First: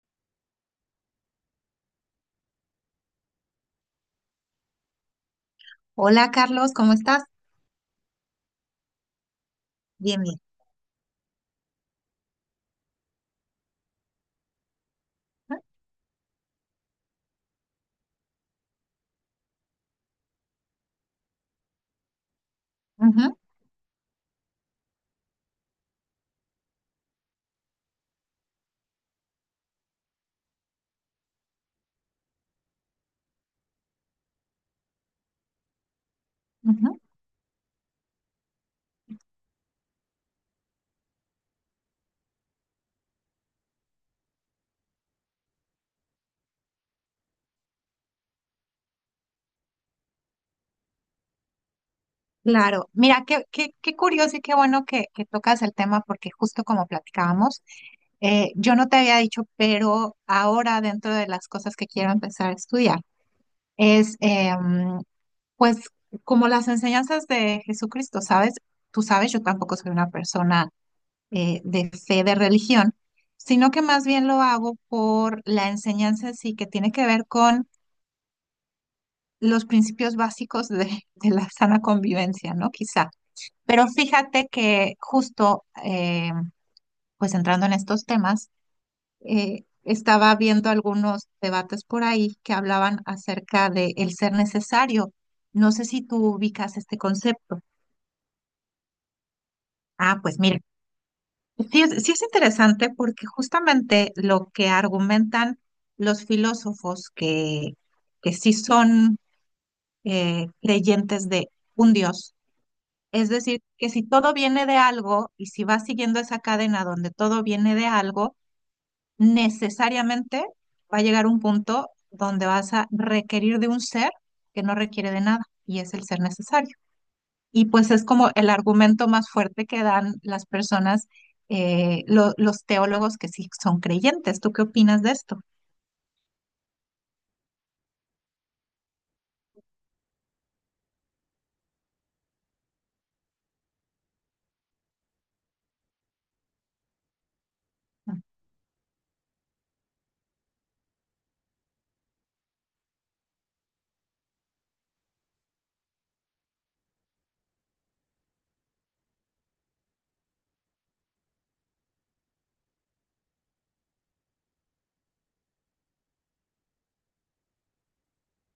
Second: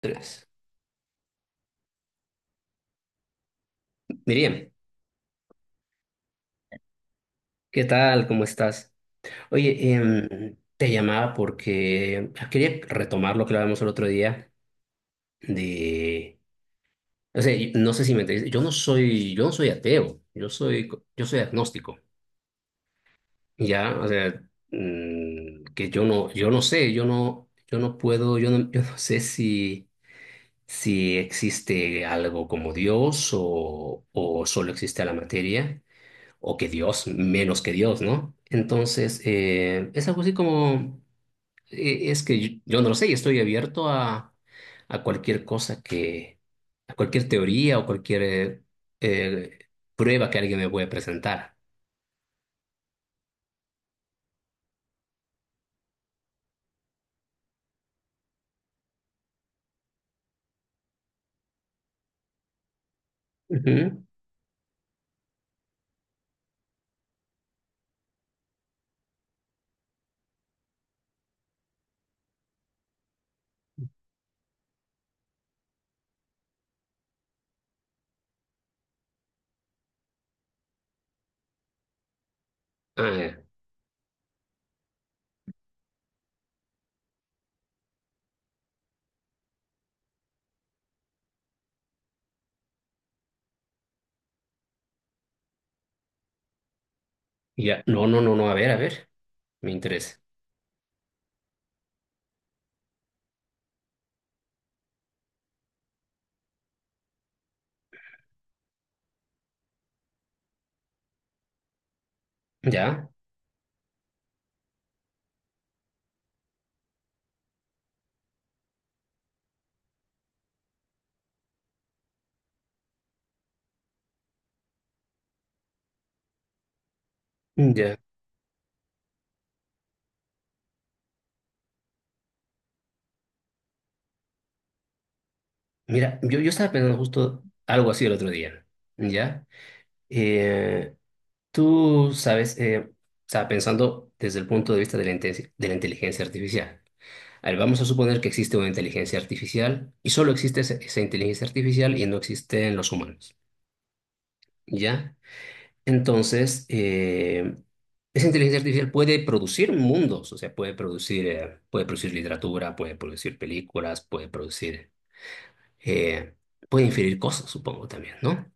Tres. Miriam, Hola Carlos, ¿cómo estás? ¿qué tal? ¿Cómo estás? Oye, Bien, bien. te llamaba porque quería retomar lo que hablábamos el otro día de, o sea, no sé si me entendiste, yo no soy ateo, yo soy, yo soy agnóstico, Ujú, ya, o sea, que yo no sé, yo no puedo, yo no sé si, si existe algo como Dios o solo existe la materia. O que ujú. Dios, menos que Dios, ¿no? Entonces, es algo así como, es que yo no lo sé y estoy abierto a cualquier cosa que, a cualquier teoría o cualquier eh, prueba que alguien me pueda presentar. Claro, mira, qué curioso y qué bueno que tocas el tema porque justo como platicábamos, yo no te había dicho, pero ahora dentro de las cosas que quiero empezar a estudiar Ujú. es pues como las enseñanzas de Jesucristo, ¿sabes? Tú sabes, yo tampoco soy una persona de fe, de religión, sino que más bien lo hago por la enseñanza en sí que tiene que ver con los principios básicos de la sana convivencia, ¿no? Quizá. Ah, Pero fíjate que justo, pues entrando en estos temas, estaba viendo algunos debates por ahí que hablaban acerca de el ser necesario. No sé si tú ubicas este concepto. ya, no, no, no, no, a ver, me Ah, interesa. pues mira, sí es interesante porque justamente lo que argumentan los filósofos que sí son creyentes de un Dios. Ya, Es decir, que si todo viene de algo y si vas siguiendo esa cadena donde todo viene de algo, necesariamente va a llegar un punto donde vas a requerir de un ser que no requiere de nada y es el ser necesario. Y pues ya. es como el argumento más fuerte que dan las personas, los teólogos que sí son creyentes. ¿Tú qué opinas de esto? Mira, yo estaba pensando justo algo así el otro día, ¿ya? Eh, Tú sabes, o sea, pensando desde el punto de vista de de la inteligencia artificial. A ver, vamos a suponer que existe una inteligencia artificial y solo existe esa inteligencia artificial y no existen los humanos, ¿ya? Entonces, esa inteligencia artificial puede producir mundos, o sea, puede producir literatura, puede producir películas, puede producir, eh, puede inferir cosas, supongo también, ¿no?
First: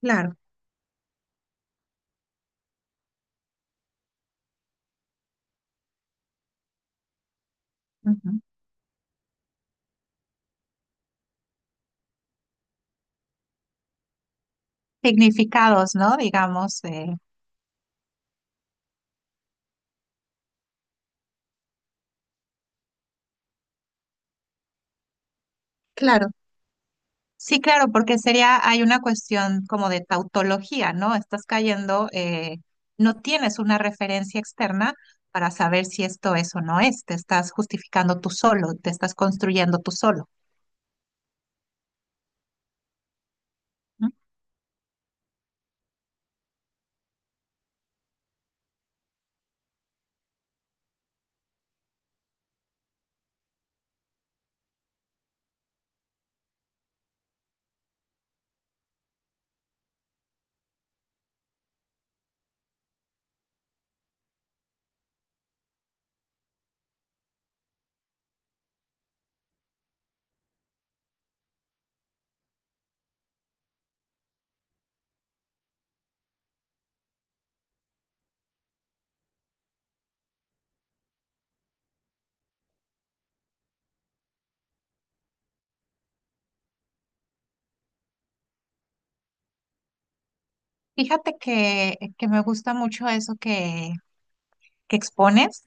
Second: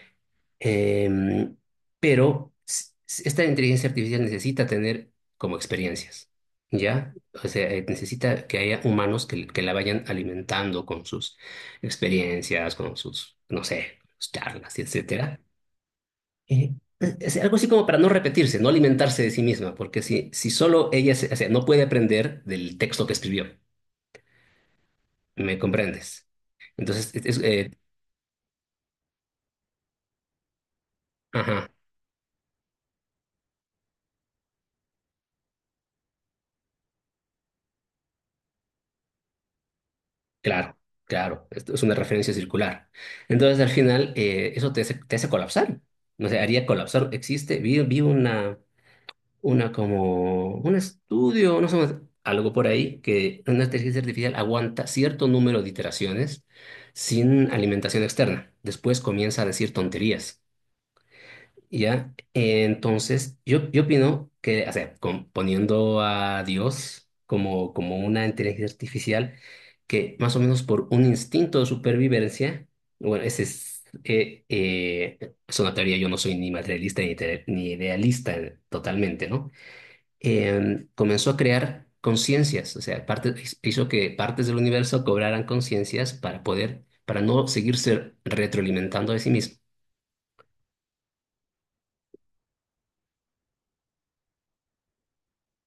Claro. Em, pero esta inteligencia artificial necesita tener como experiencias, ¿ya? O sea, Ujú. necesita que haya humanos que la vayan alimentando con sus experiencias, con sus, no sé, sus charlas, etcétera. Significados, ¿no? Eh, Digamos, es algo así como para no repetirse, no alimentarse de sí misma, porque si, si solo ella, o sea, no puede aprender del texto que escribió, ¿me comprendes? claro. Entonces, Sí, claro, porque sería, hay una cuestión como de tautología, ¿no? Estás ajá. cayendo, no tienes una referencia externa para saber si esto es o no es, te estás justificando tú solo, te estás construyendo tú solo. Claro, claro, esto es una referencia circular. Entonces, al final, ¿No? Eso te hace colapsar. No sé, haría colapsar. Existe, vi una como, un estudio, no sé, algo por ahí, que una inteligencia artificial aguanta cierto número de iteraciones sin alimentación externa. Después comienza a decir tonterías. Ya, entonces, yo opino que, o sea, poniendo a Dios como, como una inteligencia artificial, que más o menos por un instinto de supervivencia, bueno, ese es una teoría, yo no soy ni materialista ni, ni idealista totalmente, ¿no? Comenzó a crear conciencias, o sea, hizo que partes del universo cobraran conciencias para poder, para no seguirse retroalimentando de sí mismo. Fíjate que me gusta mucho eso que expones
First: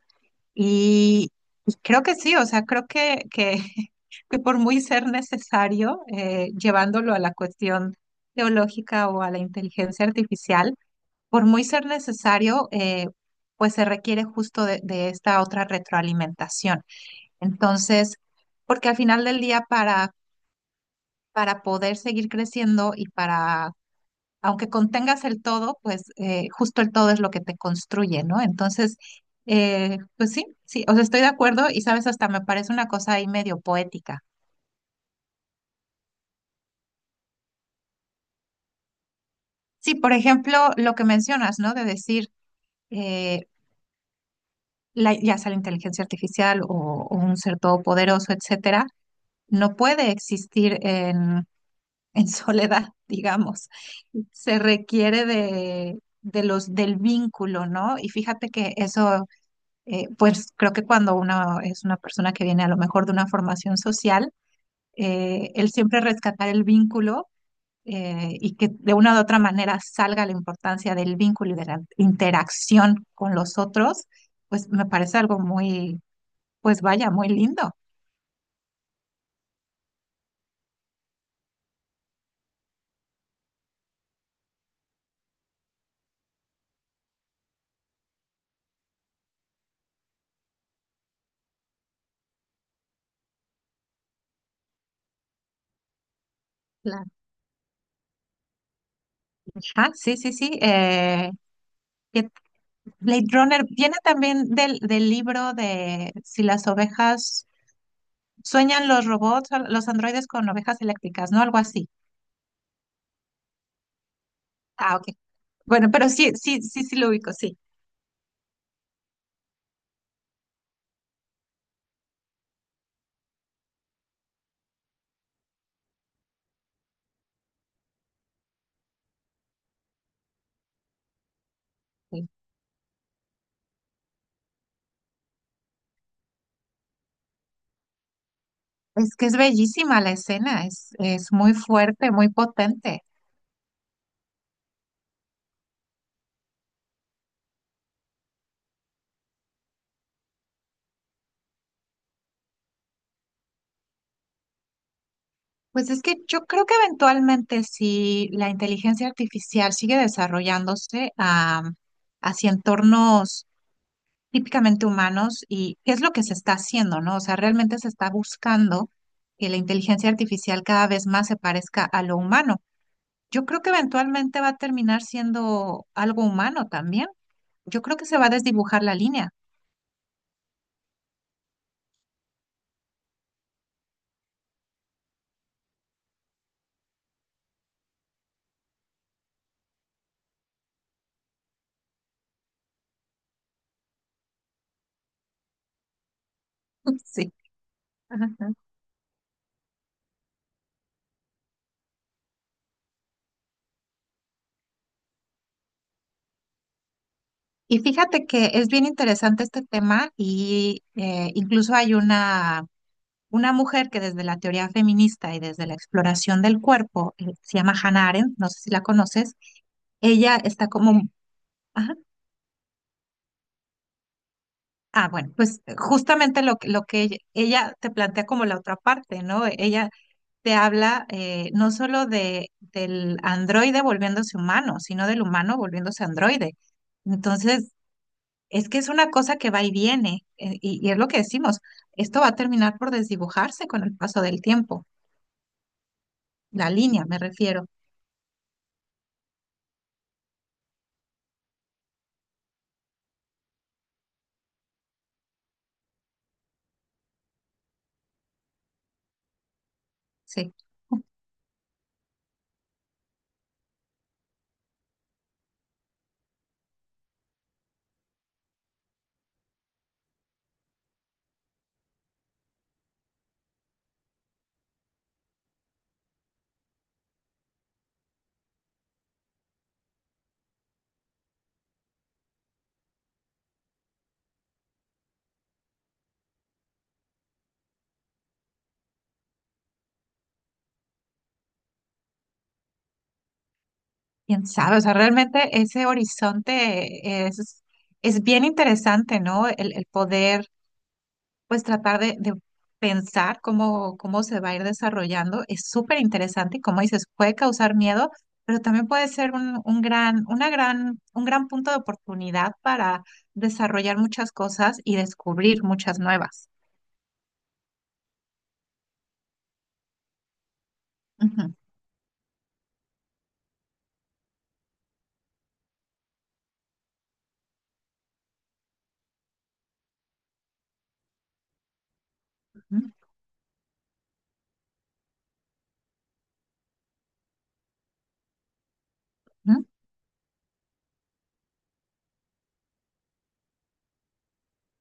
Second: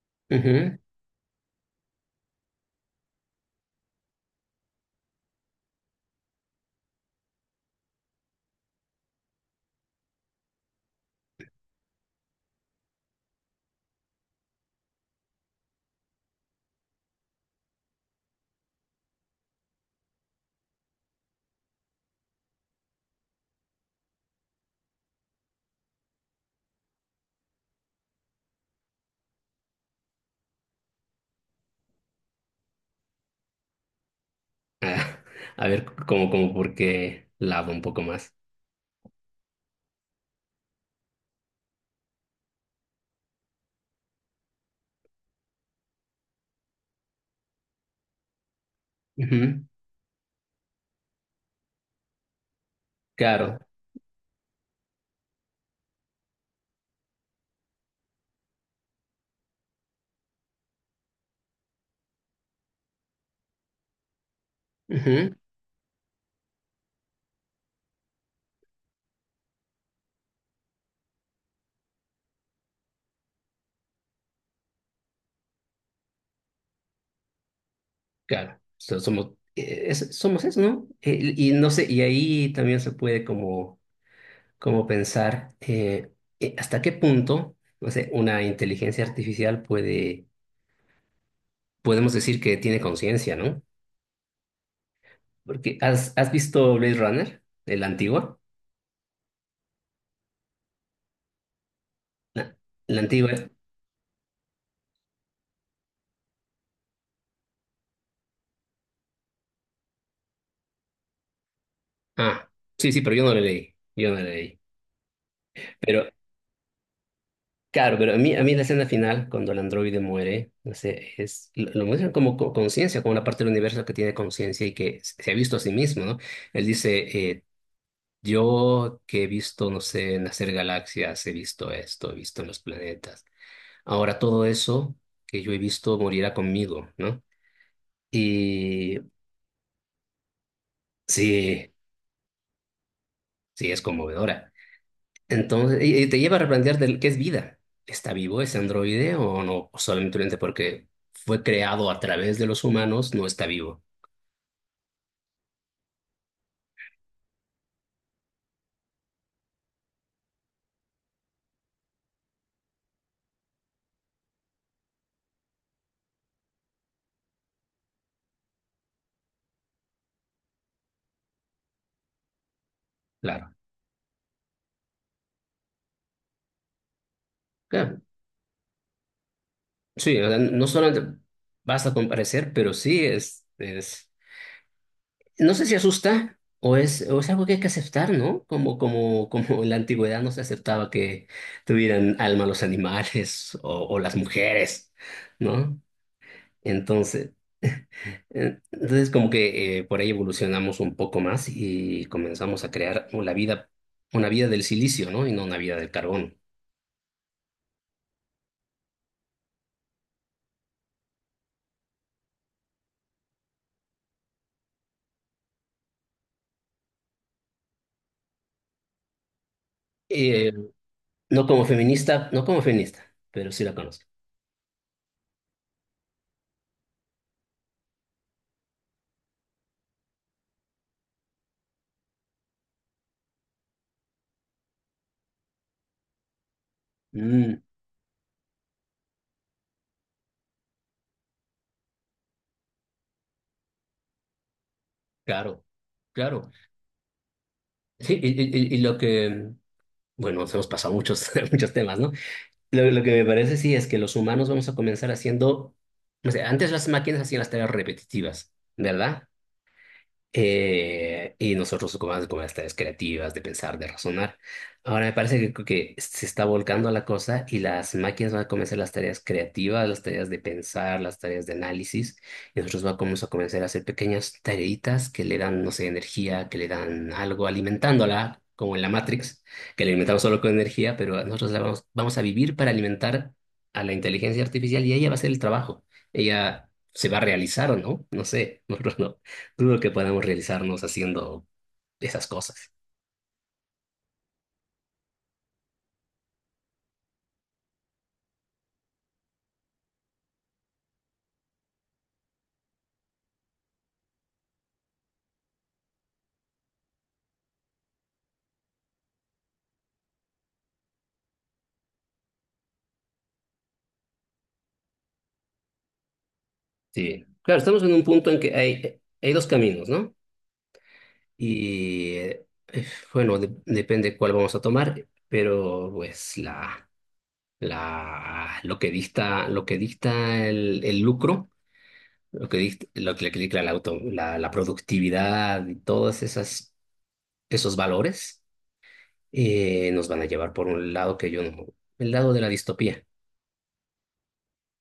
y, y creo que sí, o sea, creo que que por muy ser necesario, llevándolo a la cuestión teológica o a la inteligencia artificial, por muy ser necesario, pues se requiere justo de esta otra retroalimentación. Entonces, porque al final del día para poder seguir creciendo y para, aunque contengas el todo, pues justo el todo es lo que te construye, ¿no? Entonces, pues sí, sí, o sea, estoy de acuerdo y sabes, hasta me parece una cosa ahí medio poética. Ah, a ver, como, como porque lado un poco más. Sí, por ejemplo, lo que mencionas, ¿no? De decir eh, ya sea la inteligencia artificial o un ser todopoderoso, etcétera, Ujú, no puede existir en soledad, claro, digamos. Se requiere de los, del vínculo, ¿no? Y fíjate que eso, pues creo que cuando uno es una persona que viene a lo mejor de una formación social, ujú, el siempre rescatar el vínculo y que de una u otra manera salga la importancia del vínculo y de la interacción con los otros, pues me parece algo muy, pues vaya, muy lindo. claro. Somos, somos eso, ¿no? Y no sé, y ahí también se puede como, como pensar hasta qué punto, no sé, una inteligencia artificial puede, podemos decir que tiene conciencia, ¿no? Porque ¿has, has visto Blade Claro. Runner, el antigua? Ah, sí, sí, sí. ¿Qué, La, la Blade antigua. Runner viene también del, del libro de si las ovejas sueñan los robots, o los androides con ovejas eléctricas, ¿no? Algo así. Ah, sí, sí, pero yo no la leí, yo no la leí. Ah, ok. Bueno, pero sí, sí, sí, sí lo ubico, sí. Claro, pero a mí la escena final, cuando el androide muere, no sé, es, lo muestran como conciencia, como una parte del universo que tiene conciencia y que se ha visto a sí mismo, ¿no? Él dice, yo que he visto, no sé, nacer galaxias, he visto esto, he Sí. visto los planetas. Ahora todo eso que yo he visto morirá conmigo, ¿no? Y Es que es bellísima la escena, es muy sí, fuerte, muy potente. sí, es conmovedora. Entonces, y te lleva a replantear qué es vida. ¿Está vivo ese androide o no? O solamente porque fue creado a través de los humanos, no está vivo. Pues es que yo creo que eventualmente si la inteligencia artificial sigue desarrollándose hacia entornos típicamente humanos y qué es lo que se está haciendo, ¿no? O sea, realmente se está buscando que la inteligencia artificial cada vez más se parezca a lo humano. Yo Claro. creo que eventualmente va a terminar siendo algo humano también. Yo creo Claro. que se va a desdibujar la línea. Sí, o sea, no solamente basta con parecer, pero sí es... No sé si asusta o es algo que hay que aceptar, ¿no? Como, como, como en la antigüedad no se aceptaba que tuvieran alma los animales o las mujeres, ¿no? Entonces. Sí. Ajá. Entonces, como que por ahí evolucionamos un poco más y comenzamos a crear la vida, una vida del silicio, ¿no? Y no una vida del carbón. Y fíjate que es bien interesante este tema y incluso hay una mujer que desde la teoría feminista y desde la exploración del cuerpo, se llama Hannah Arendt, no sé si la conoces, ella Eh, está como... no como Ajá. feminista, no como feminista, pero sí la conozco. Ah, bueno, pues justamente lo que ella te plantea como la otra parte, ¿no? Ella te habla no solo de, del androide volviéndose humano, sino del humano volviéndose androide. Mm, Entonces, es que es una cosa que va y viene, y es lo que decimos, esto va a terminar por desdibujarse con el paso del tiempo, claro, claro. la línea me refiero, Sí, y lo que, bueno, nos hemos pasado muchos, muchos temas, ¿no? Lo que me parece sí es que los humanos vamos a comenzar haciendo, no sé, antes las máquinas hacían las tareas repetitivas, ¿verdad? sí. Y nosotros ocupamos como las tareas creativas, de pensar, de razonar. Ahora me parece que se está volcando la cosa y las máquinas van a comenzar las tareas creativas, las tareas de pensar, las tareas de análisis, y nosotros vamos a comenzar a hacer pequeñas tareitas que le dan, no sé, energía, que le dan algo, alimentándola, como en la Matrix, que la alimentamos solo con energía, pero nosotros la vamos, vamos a vivir para alimentar a la inteligencia artificial y ella va a hacer el trabajo. Ella se va a realizar o no, no sé, nosotros no dudo que podamos realizarnos haciendo esas cosas. Quién sabe, o sea, realmente ese horizonte es bien interesante, ¿no? El poder pues tratar de pensar cómo, cómo se va a ir desarrollando es súper interesante y como dices, puede causar miedo, pero también puede ser un gran, una gran, un gran punto de oportunidad para desarrollar muchas cosas y descubrir muchas nuevas. Sí. Claro, estamos en un punto en que hay dos caminos, ¿no? Ujú, Y bueno, depende cuál vamos a tomar, pero pues la, lo que dicta el lucro, ujú, lo que dicta la, la productividad y todos esas, esos valores ujú. Nos van a llevar por un lado que yo no, el lado de la distopía.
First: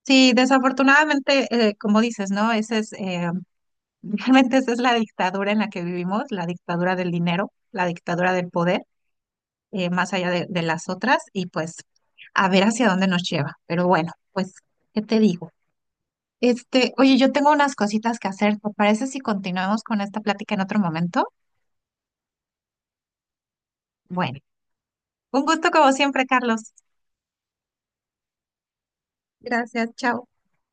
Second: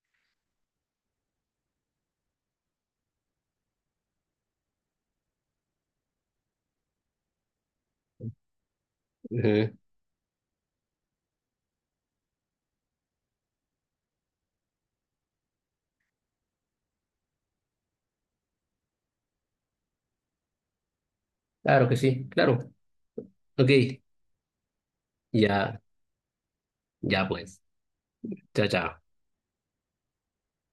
Sí, desafortunadamente, como dices, ¿no? Ese es, realmente esa es la dictadura en la que vivimos, la dictadura del dinero, la dictadura del poder. Ujú. Más allá de las otras y pues a ver hacia dónde nos lleva. Pero bueno, pues, ¿qué te digo? Este, oye, yo tengo unas cositas que hacer. ¿Te parece si continuamos con esta plática en otro momento? Claro que sí, claro. Ok, Bueno, un gusto ya. como siempre, Carlos. Ya pues. Chao, chao. Gracias, chao.